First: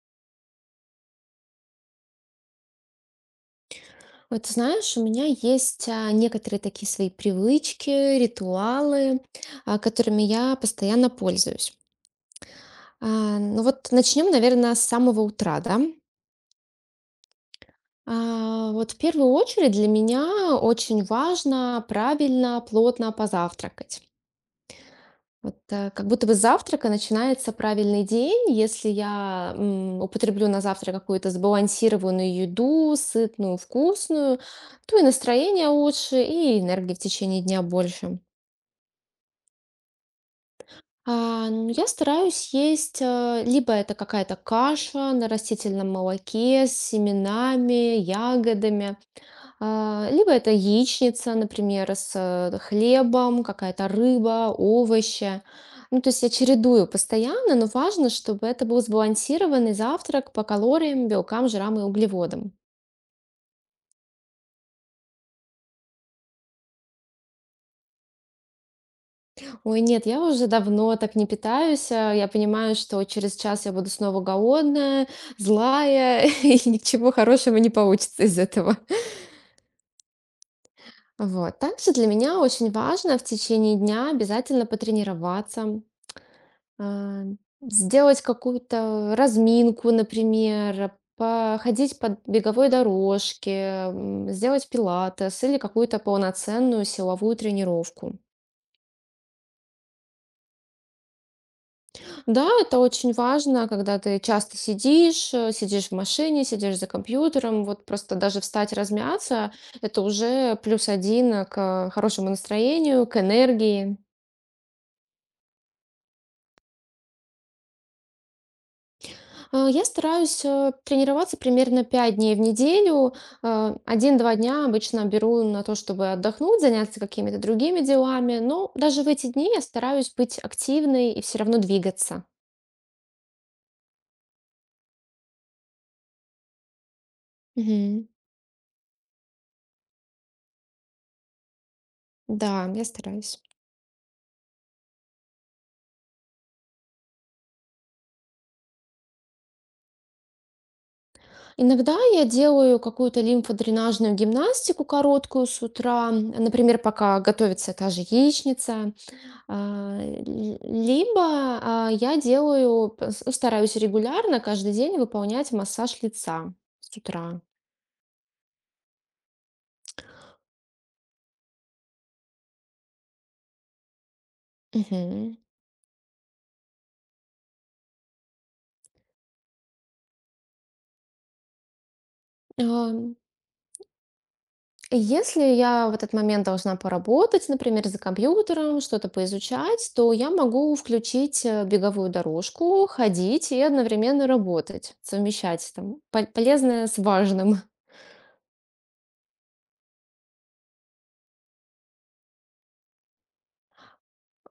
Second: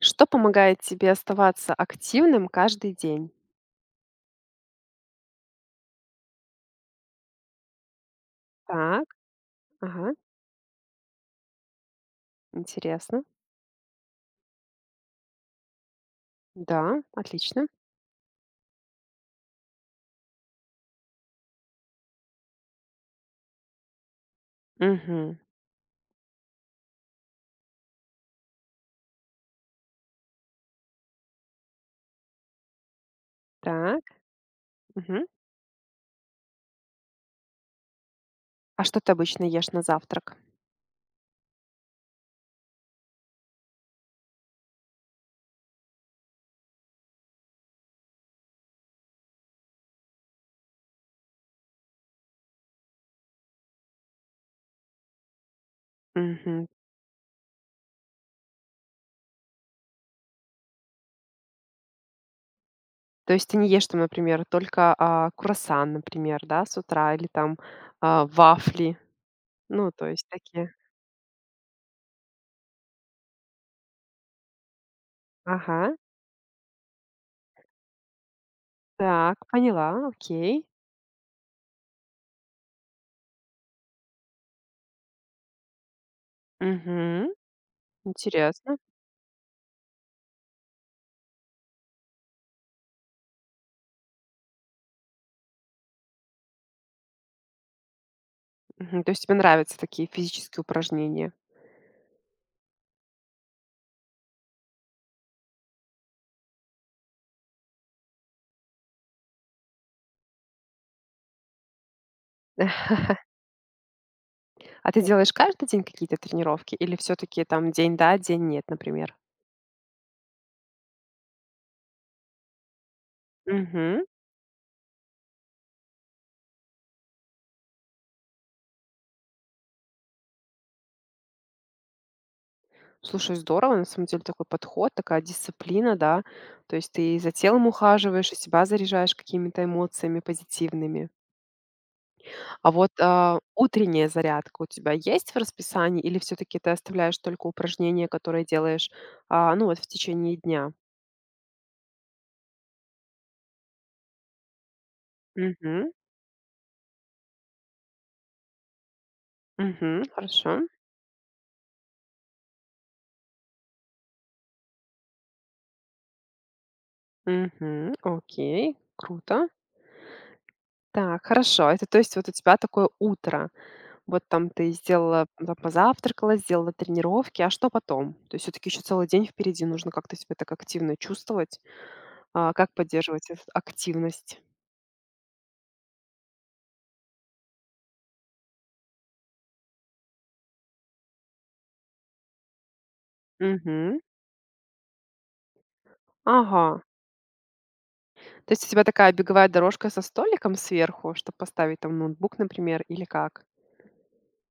Что помогает тебе оставаться активным каждый день? Вот ты знаешь, у меня есть некоторые такие свои привычки, Так, ритуалы, ага, которыми я постоянно пользуюсь. интересно. Ну вот начнем, наверное, с самого утра, да? Да, отлично. Вот в первую очередь для меня очень важно правильно, плотно позавтракать. Мгм. Вот, как будто бы с завтрака начинается правильный день. Если я употреблю на завтрак какую-то сбалансированную еду, сытную, Так, вкусную, то и мгм. настроение лучше, и энергии в течение дня больше. А что ты обычно ешь на завтрак? Ну, я стараюсь есть, либо это какая-то каша на растительном молоке с семенами, ягодами. Либо это яичница, например, с хлебом, какая-то рыба, овощи. Ну, то есть я Мгм. чередую постоянно, но важно, чтобы это был сбалансированный завтрак по калориям, белкам, жирам и углеводам. То есть ты не ешь, там, например, только круассан, например, да, с утра или там вафли, Ой, ну, нет, то я есть уже такие. давно так не питаюсь. Я понимаю, что через час я буду снова голодная, Ага, злая, и ничего хорошего не получится из этого. так, поняла, окей. Вот. Также для меня очень важно в течение дня обязательно потренироваться, а, Мгм. сделать Интересно. какую-то разминку, например, походить по беговой дорожке, сделать пилатес или какую-то полноценную силовую тренировку. Мгм. То есть тебе нравятся такие физические упражнения? Да, это очень важно, когда ты часто сидишь, сидишь в машине, сидишь за компьютером, вот просто даже встать размяться, это уже плюс один к хорошему настроению, к энергии. А ты делаешь каждый день какие-то тренировки или все таки там день да, день нет, например? Я стараюсь, тренироваться примерно 5 дней в неделю. Мгм. 1-2 дня обычно беру на то, чтобы отдохнуть, заняться какими-то другими делами. Но даже в эти дни я стараюсь быть активной и все равно двигаться. Слушай, здорово, на самом деле такой подход, такая дисциплина, да. То есть ты за телом Мгм. ухаживаешь, и себя заряжаешь какими-то эмоциями позитивными. Да, А я вот, стараюсь. утренняя зарядка у тебя есть в расписании или все таки ты оставляешь только упражнения, которые делаешь, ну, вот в течение дня? Иногда я делаю какую-то лимфодренажную гимнастику короткую с Угу, утра. Например, пока готовится та же яичница. А, угу, л хорошо. либо, а, я делаю пс Ну, стараюсь регулярно каждый день выполнять массаж лица с утра. Угу, окей, круто. Так, хорошо. Это то есть вот у тебя такое утро. Вот там ты сделала, Мгм. Позавтракала, сделала тренировки, а что потом? То есть все-таки еще целый день впереди, нужно как-то себя так активно чувствовать. Как Ам, поддерживать эту активность? если я в этот момент должна поработать, например, за компьютером, что-то поизучать, то я могу включить, беговую дорожку, ходить и Мгм. одновременно работать, совмещать там Ага. полезное с важным. То есть у тебя такая беговая дорожка со столиком сверху, чтобы поставить там ноутбук, например, или как?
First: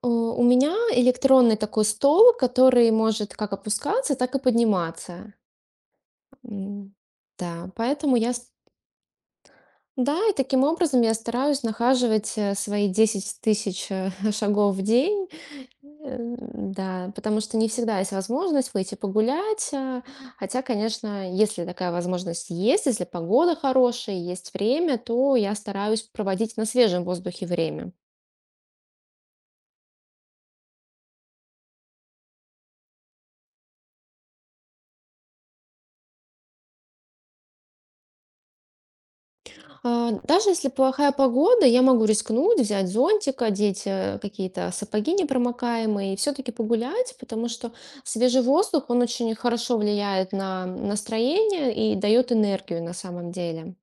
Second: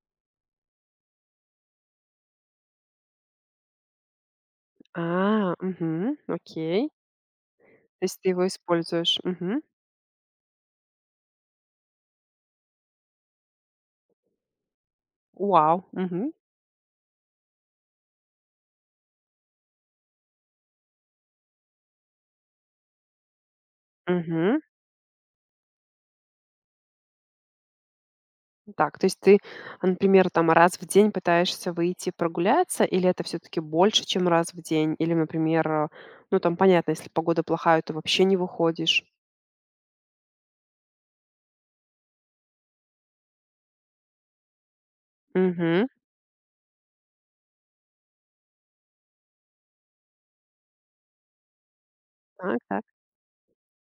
У меня электронный такой стол, который может как опускаться, так и подниматься. Мгм, окей. М, Да, То поэтому есть ты его используешь. Мгм. да, и таким образом я стараюсь нахаживать свои 10 000 шагов в день. Вау. Э, Мгм. да, потому что не всегда есть возможность выйти погулять, хотя, конечно, если такая возможность есть, если погода хорошая, есть Мгм. время, то я стараюсь проводить на свежем воздухе время. Так, то есть ты, например, там раз в день пытаешься выйти прогуляться, или это все-таки больше, чем раз в день? Или, например, ну там понятно, если погода плохая, то вообще не выходишь. Даже если плохая погода, я могу рискнуть, взять зонтик, одеть какие-то сапоги Угу. непромокаемые и все-таки погулять, потому что свежий воздух, он очень хорошо влияет на настроение и дает Так, энергию так. на самом деле.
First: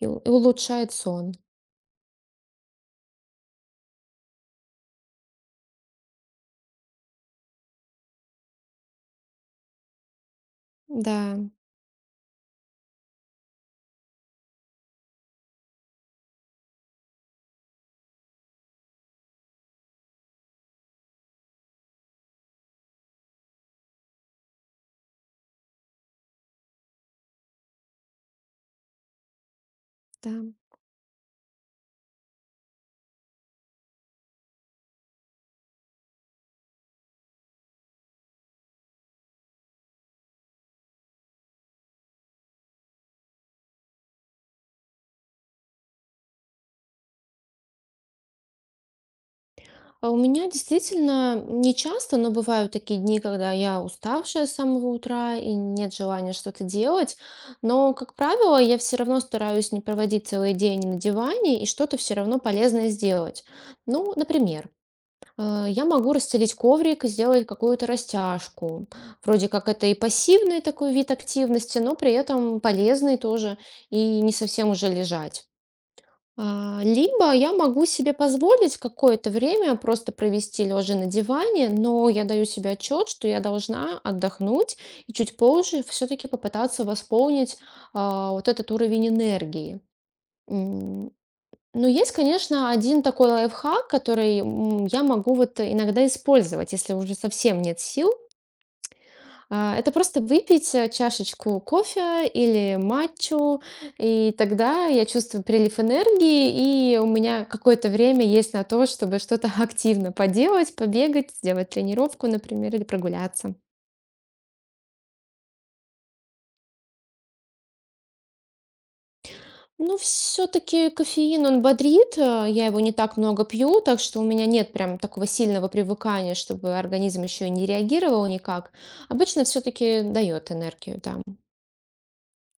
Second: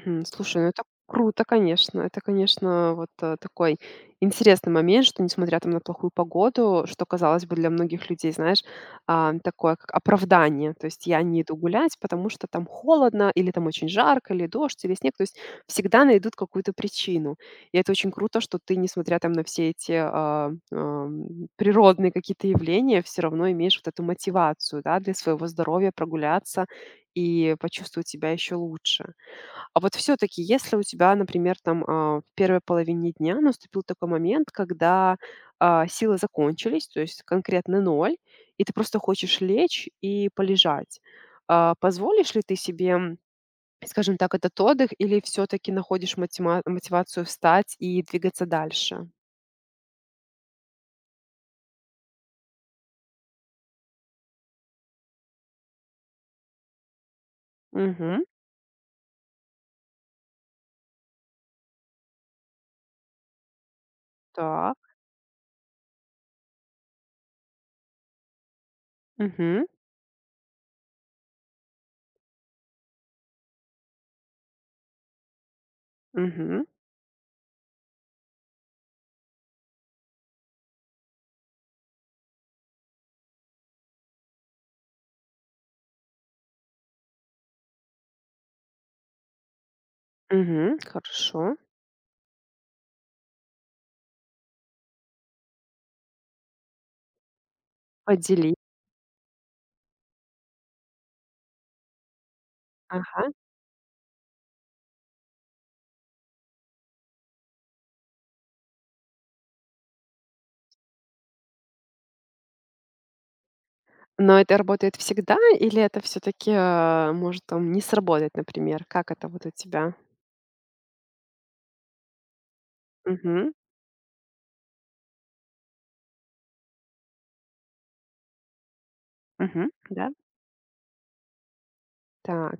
И, у- и Слушай, ну это улучшает сон. круто, конечно. Это, конечно, вот, такой интересный момент, что несмотря там на плохую погоду, что, казалось бы, для многих людей, знаешь, такое как оправдание. То есть Да, я не иду гулять, потому что там холодно, или там очень жарко, или дождь, или снег. То есть всегда найдут какую-то причину. И это очень круто, что ты, несмотря там на все эти, природные какие-то явления, все равно имеешь вот эту мотивацию, да, для своего здоровья прогуляться и почувствовать себя еще лучше. А вот да. все-таки, если у тебя, например, там в первой половине дня наступил такой момент, когда силы закончились, то есть конкретно ноль, и ты просто хочешь лечь и полежать, позволишь ли ты себе, скажем так, этот отдых, или все-таки находишь мотивацию встать и двигаться дальше? У меня действительно не часто, но бывают такие дни, когда я уставшая с самого утра и нет желания что-то делать. Но, как Угу, правило, я все равно стараюсь не проводить целый день на диване и что-то все равно полезное сделать. Ну, например, так, я могу расстелить коврик и сделать какую-то растяжку. Вроде угу, как это и пассивный такой вид активности, но при этом полезный тоже и не совсем уже лежать. угу, Либо я могу себе позволить какое-то время просто провести лежа на диване, но я даю себе отчет, что я должна отдохнуть и чуть позже все-таки попытаться восполнить вот этот уровень энергии. угу, М, хорошо, Но есть, конечно, один такой лайфхак, который я могу вот иногда использовать, если уже совсем нет сил. поделись. Это просто выпить чашечку кофе или Ага. матчу, и тогда я чувствую прилив энергии, и у меня какое-то время есть на то, чтобы что-то активно поделать, побегать, сделать тренировку, например, или прогуляться. Но это работает всегда или это все таки может там не сработать, например? Как это вот у тебя? Ну, все-таки кофеин, он бодрит, я его не так много Угу, пью, так что у меня нет прям такого сильного привыкания, чтобы организм еще не реагировал никак. Обычно угу, все-таки да. дает энергию, да. Так.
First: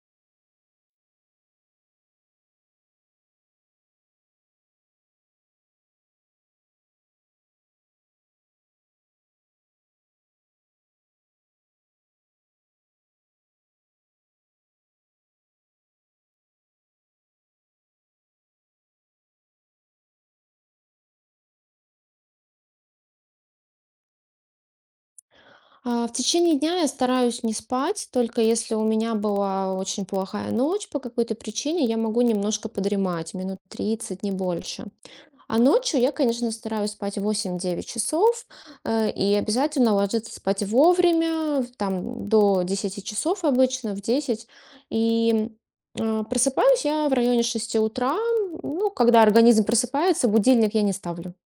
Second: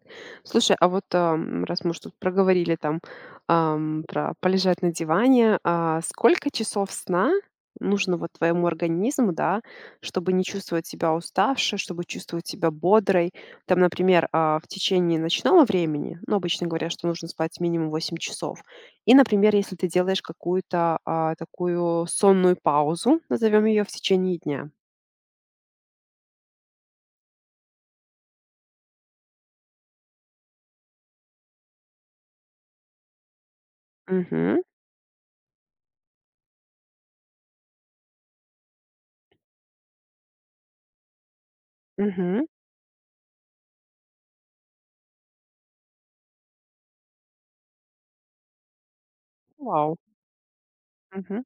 Слушай, а вот, раз мы уж тут проговорили там, про полежать на диване, а сколько часов сна нужно вот твоему организму, да, чтобы не чувствовать себя уставшей, чтобы чувствовать себя бодрой? Там, например, в течение ночного времени, ну, обычно говорят, что нужно спать минимум 8 часов. И, например, если ты делаешь какую-то, такую сонную паузу, назовем ее, в течение дня. В течение дня я стараюсь не спать, только если у меня была очень плохая ночь по какой-то причине, я могу немножко подремать, минут тридцать не Угу. больше. А ночью я, конечно, стараюсь спать 8-9 часов и обязательно ложиться спать вовремя, там Угу. до 10 часов обычно, в 10. И просыпаюсь я в районе 6 утра. Ну, когда организм Вау. просыпается, будильник я не ставлю. Мгм.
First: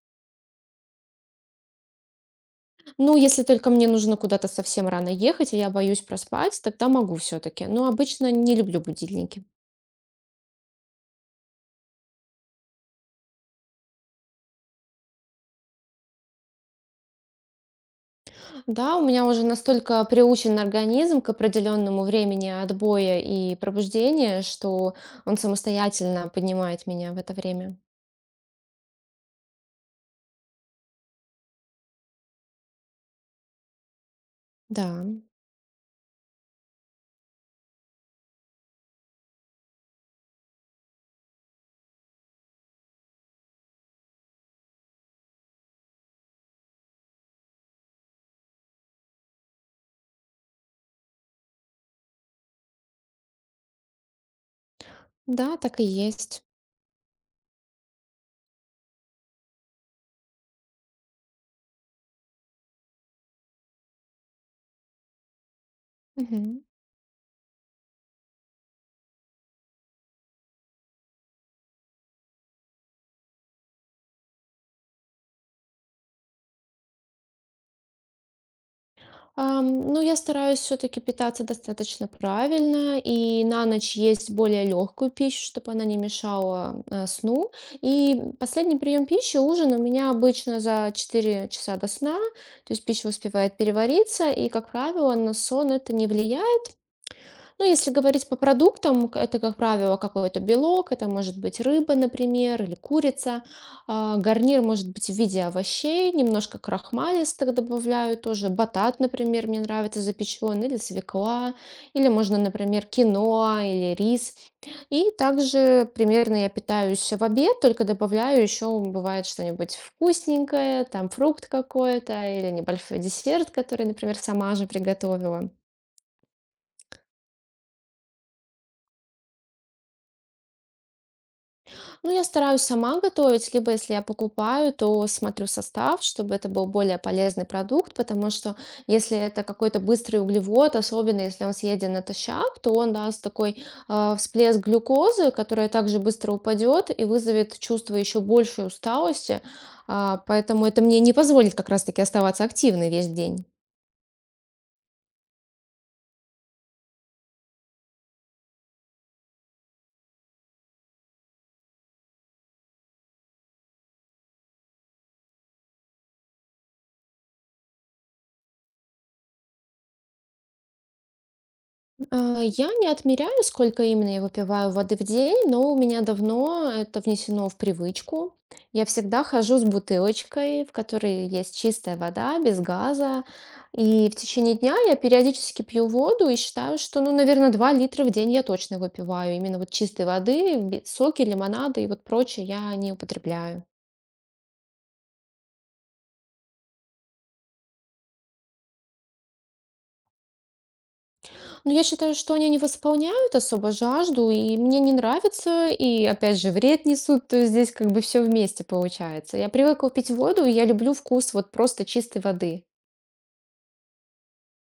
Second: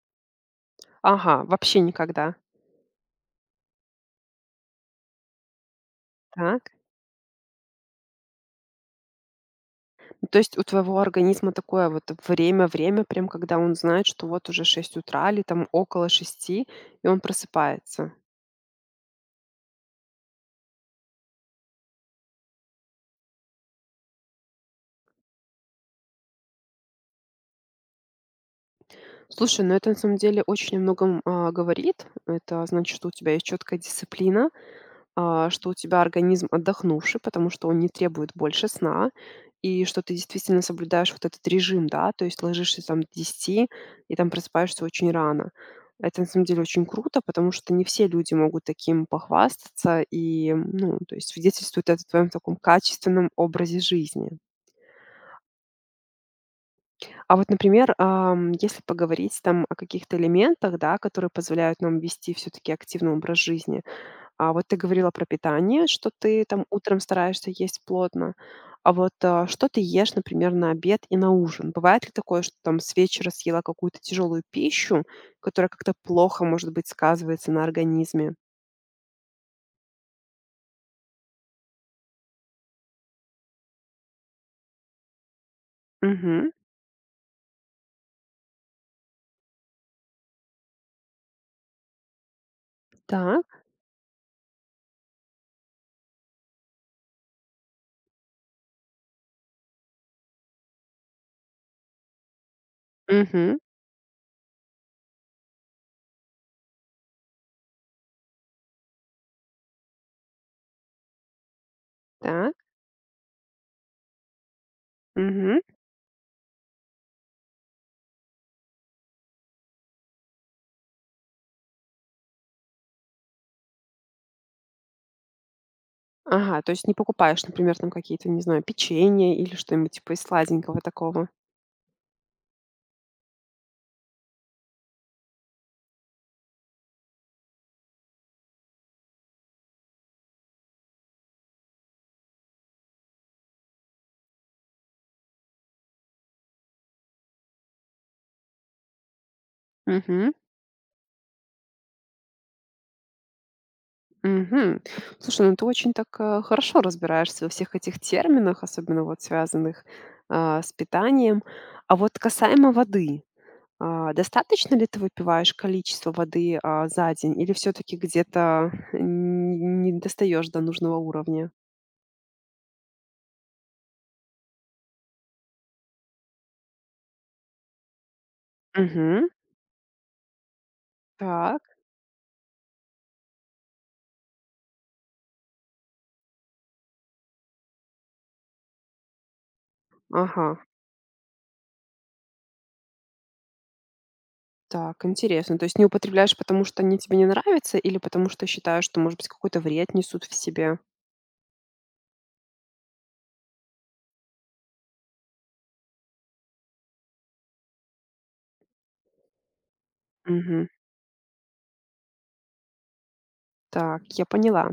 Ага, вообще никогда. Ну, если только мне нужно куда-то совсем рано ехать, и я боюсь проспать, Так. тогда могу все-таки. Но обычно не люблю будильники. Ну, то есть у твоего организма такое вот время-время, прям когда он знает, что вот уже 6 утра или там около шести, и он просыпается. Да, у меня уже настолько приучен организм к определенному времени отбоя и пробуждения, что он самостоятельно поднимает меня в это время. Слушай, ну это на самом деле очень о многом, говорит. Это значит, что у тебя есть четкая дисциплина, Да, что у тебя организм отдохнувший, потому что он не требует больше сна, и что ты действительно соблюдаешь вот этот режим, да, то есть ложишься там к 10 и там просыпаешься очень рано. Это на самом деле очень круто, потому что не все люди могут таким похвастаться и, ну, то есть свидетельствует это о твоем таком качественном образе жизни. да, так и есть. А вот, например, если поговорить там о каких-то элементах, да, которые позволяют нам вести все-таки активный образ жизни. А вот ты говорила про питание, что ты Мгм. там утром стараешься есть плотно. А вот что ты ешь, например, на обед и на ужин? Бывает ли такое, что там с вечера съела какую-то тяжелую пищу, которая как-то плохо, может быть, сказывается на организме? Ну, я стараюсь все-таки питаться достаточно правильно и на ночь есть более легкую пищу, чтобы она не Угу, мешала сну. И последний прием пищи, ужин у меня обычно за 4 часа до сна, то есть пища успевает так. перевариться, и, как правило, на сон это не влияет. Ну, если говорить по продуктам, это, как правило, какой-то белок, это может быть рыба, например, или курица. Угу, Гарнир может быть в виде овощей, немножко крахмалистых добавляю тоже. Батат, например, мне нравится запеченный, или свекла, или можно, так. например, киноа или рис. И Угу. также примерно я питаюсь в обед, только добавляю еще, бывает что-нибудь вкусненькое, там фрукт какой-то или небольшой десерт, который, например, сама же приготовила. Ага, то есть не покупаешь, например, там какие-то, не знаю, печенье или что-нибудь типа из сладенького такого. Ну, я стараюсь сама готовить, либо если я покупаю, то смотрю состав, чтобы это был более полезный продукт, потому что если это какой-то быстрый углевод, особенно если он съеден натощак, то он даст такой всплеск глюкозы, которая также быстро упадет и вызовет чувство еще большей усталости. Мгм, Поэтому это мне не позволит как раз-таки оставаться активной весь день. мгм. Слушай, ну ты очень так, хорошо разбираешься во всех этих терминах, особенно вот связанных, с питанием. А вот касаемо воды, достаточно ли ты выпиваешь количество воды, за день или все таки где-то н не достаешь до нужного уровня? Я не отмеряю, сколько именно я выпиваю воды в день, но у меня давно это внесено в привычку. Я всегда Угу. хожу с бутылочкой, в которой есть Так. чистая вода, без газа. И в течение дня я периодически пью воду и считаю, что, ну, наверное, 2 литра в день я точно выпиваю. Именно вот чистой Ага. воды, соки, лимонады и вот прочее я не употребляю. Так, интересно. То есть не употребляешь, потому что они тебе не нравятся или потому что считаешь, что, может быть, какой-то вред несут в себе? Ну, я считаю, что они не восполняют особо жажду, и мне не нравится, и опять же вред несут, то есть здесь как бы все вместе получается. Я привыкла пить воду, и я Угу. люблю вкус вот просто чистой воды. Так, я поняла.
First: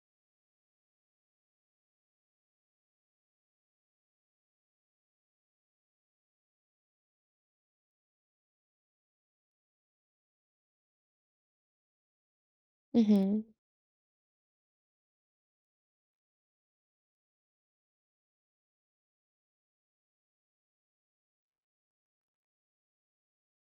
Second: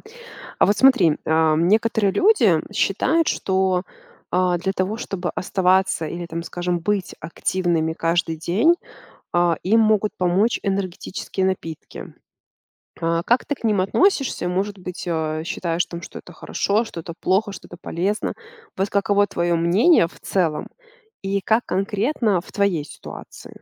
А вот смотри, некоторые люди считают, что для того, чтобы оставаться или, там, скажем, быть активными каждый день, им могут помочь энергетические напитки. А, Мгм. как ты к ним относишься? Может быть, считаешь, там, что это хорошо, что это плохо, что это полезно? Вот каково твое мнение в целом и как конкретно в твоей ситуации?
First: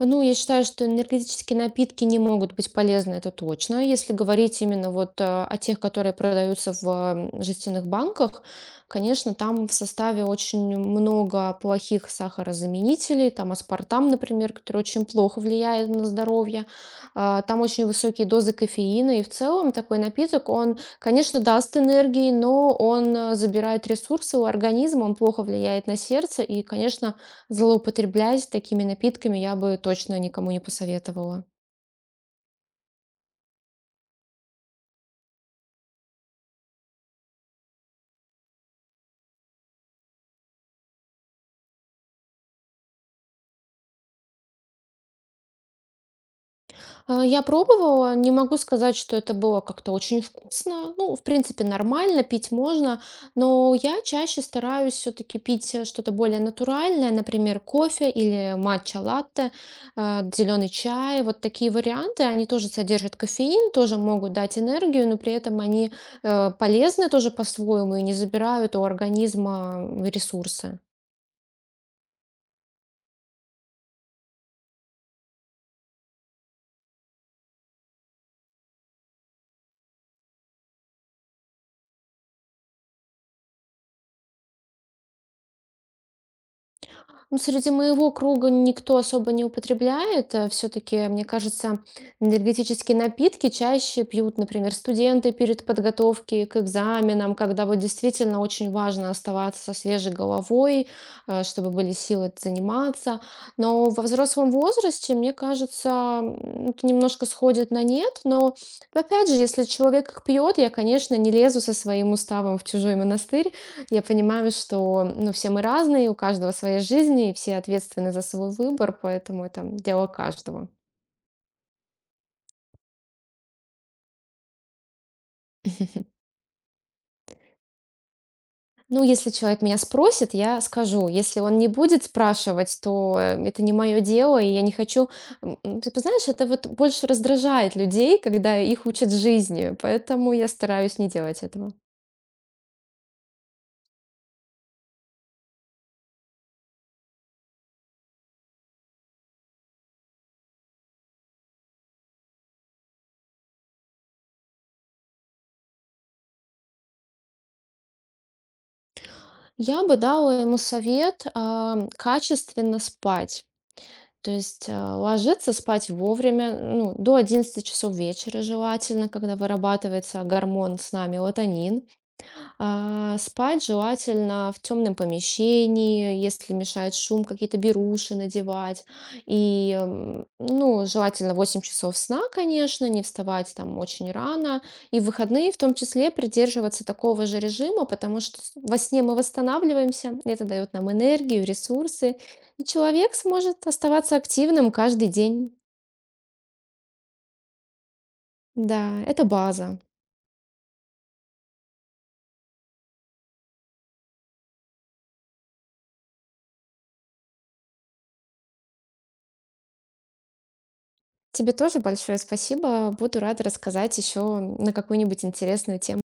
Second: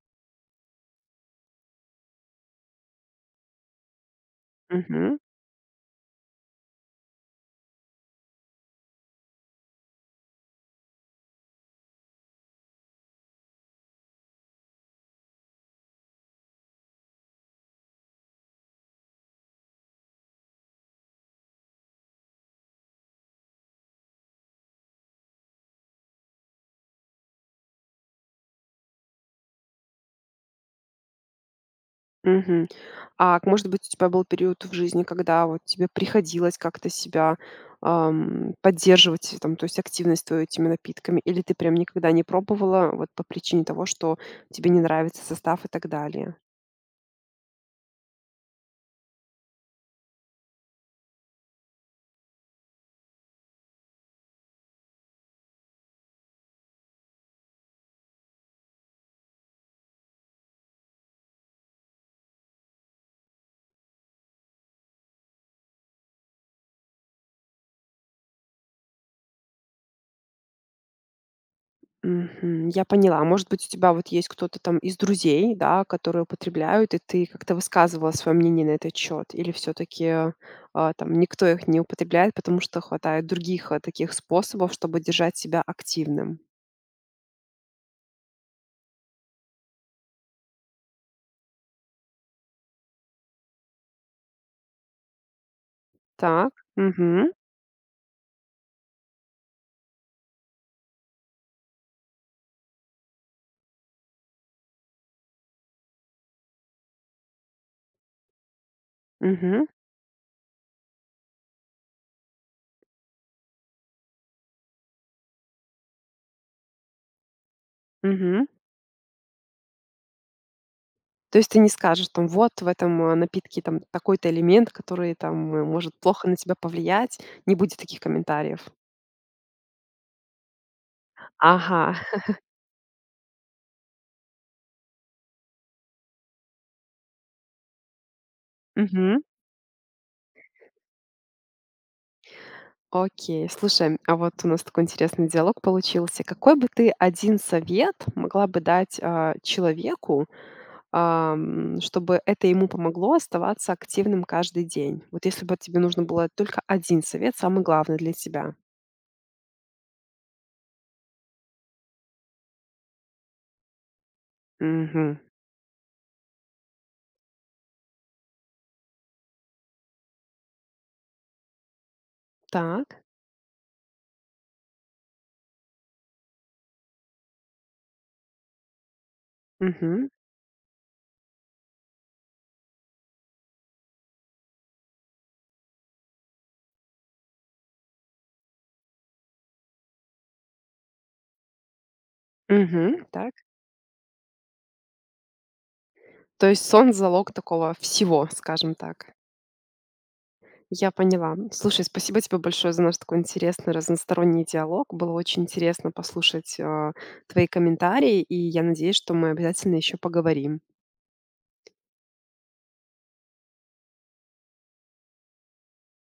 Ну, я считаю, что энергетические напитки не могут быть полезны, это точно. Если говорить именно Мгм. вот о тех, которые продаются в жестяных банках, конечно, там в составе очень много плохих сахарозаменителей, там аспартам, например, который очень плохо влияет на здоровье. Там очень высокие дозы кофеина, и в целом такой напиток, он, конечно, даст энергии, но он забирает ресурсы у организма, он плохо влияет на сердце, и, конечно, злоупотреблять такими напитками я бы точно никому не посоветовала. Мгм. А, может быть, у тебя был период в жизни, когда вот тебе приходилось как-то себя, поддерживать, там, то есть активность твою этими напитками? Или ты прям никогда не пробовала вот по причине того, что тебе не нравится состав и так далее? Я пробовала, не могу сказать, что это было как-то очень вкусно. Ну, в принципе, нормально, пить можно, но я чаще стараюсь все-таки пить что-то более натуральное, например, кофе или матча-латте, зеленый чай. Вот такие варианты, они тоже содержат кофеин, тоже могут дать энергию, но при этом они полезны тоже по-своему и не забирают у организма ресурсы. Мгм. Я поняла. Может быть, у тебя вот есть кто-то там из друзей, да, которые употребляют, и ты как-то высказывала свое мнение на этот счет? Или все-таки, там никто их не употребляет, потому что хватает других, таких способов, чтобы держать себя активным? Ну, среди моего круга никто особо не употребляет. Все-таки, мне кажется, энергетические напитки чаще пьют, например, студенты перед подготовкой Так. к Угу. экзаменам, когда вот действительно очень важно оставаться со свежей головой, чтобы были силы заниматься. Но во взрослом возрасте, мне кажется, это немножко сходит на нет. Но опять же, если Угу. человек их пьет, я, конечно, не лезу со своим уставом в чужой монастырь. Я понимаю, что, ну, все мы разные, у каждого своя жизнь, и все ответственны за Мгм. свой выбор, поэтому это дело каждого. То есть ты не скажешь там: "Вот в этом, напитке там такой-то элемент, который там, может плохо на тебя повлиять". Не будет таких комментариев. Ну, если человек меня спросит, я скажу. Если он не Ага. будет спрашивать, то это не мое дело, и я не хочу... Ты знаешь, это вот больше раздражает людей, когда их учат Мгм. жизни, поэтому я стараюсь не делать этого. Окей. Слушай, а вот у нас такой интересный диалог получился. Какой бы ты один совет могла бы дать, человеку, чтобы это ему помогло оставаться активным каждый день? Вот если бы тебе нужно было только один совет, самый главный для тебя. Я бы дала ему совет, качественно спать. То есть Мгм. ложиться спать вовремя, ну, до 11 часов вечера желательно, когда вырабатывается гормон сна мелатонин. Так. Спать желательно в темном помещении, если мешает шум, какие-то беруши надевать. И, Мгм. Ну, желательно 8 часов сна, конечно, не вставать там очень рано. И в выходные в том числе придерживаться такого же режима, потому что во сне мы восстанавливаемся, это дает нам энергию, ресурсы. И Мгм. человек Так. сможет оставаться активным каждый день. То есть сон- залог такого всего, скажем Да, так. это база. Я поняла. Слушай, спасибо тебе большое за наш такой интересный разносторонний диалог. Было очень интересно послушать, твои комментарии, и я надеюсь, что мы обязательно еще поговорим. Тебе тоже большое спасибо. Буду рада рассказать еще на какую-нибудь интересную тему.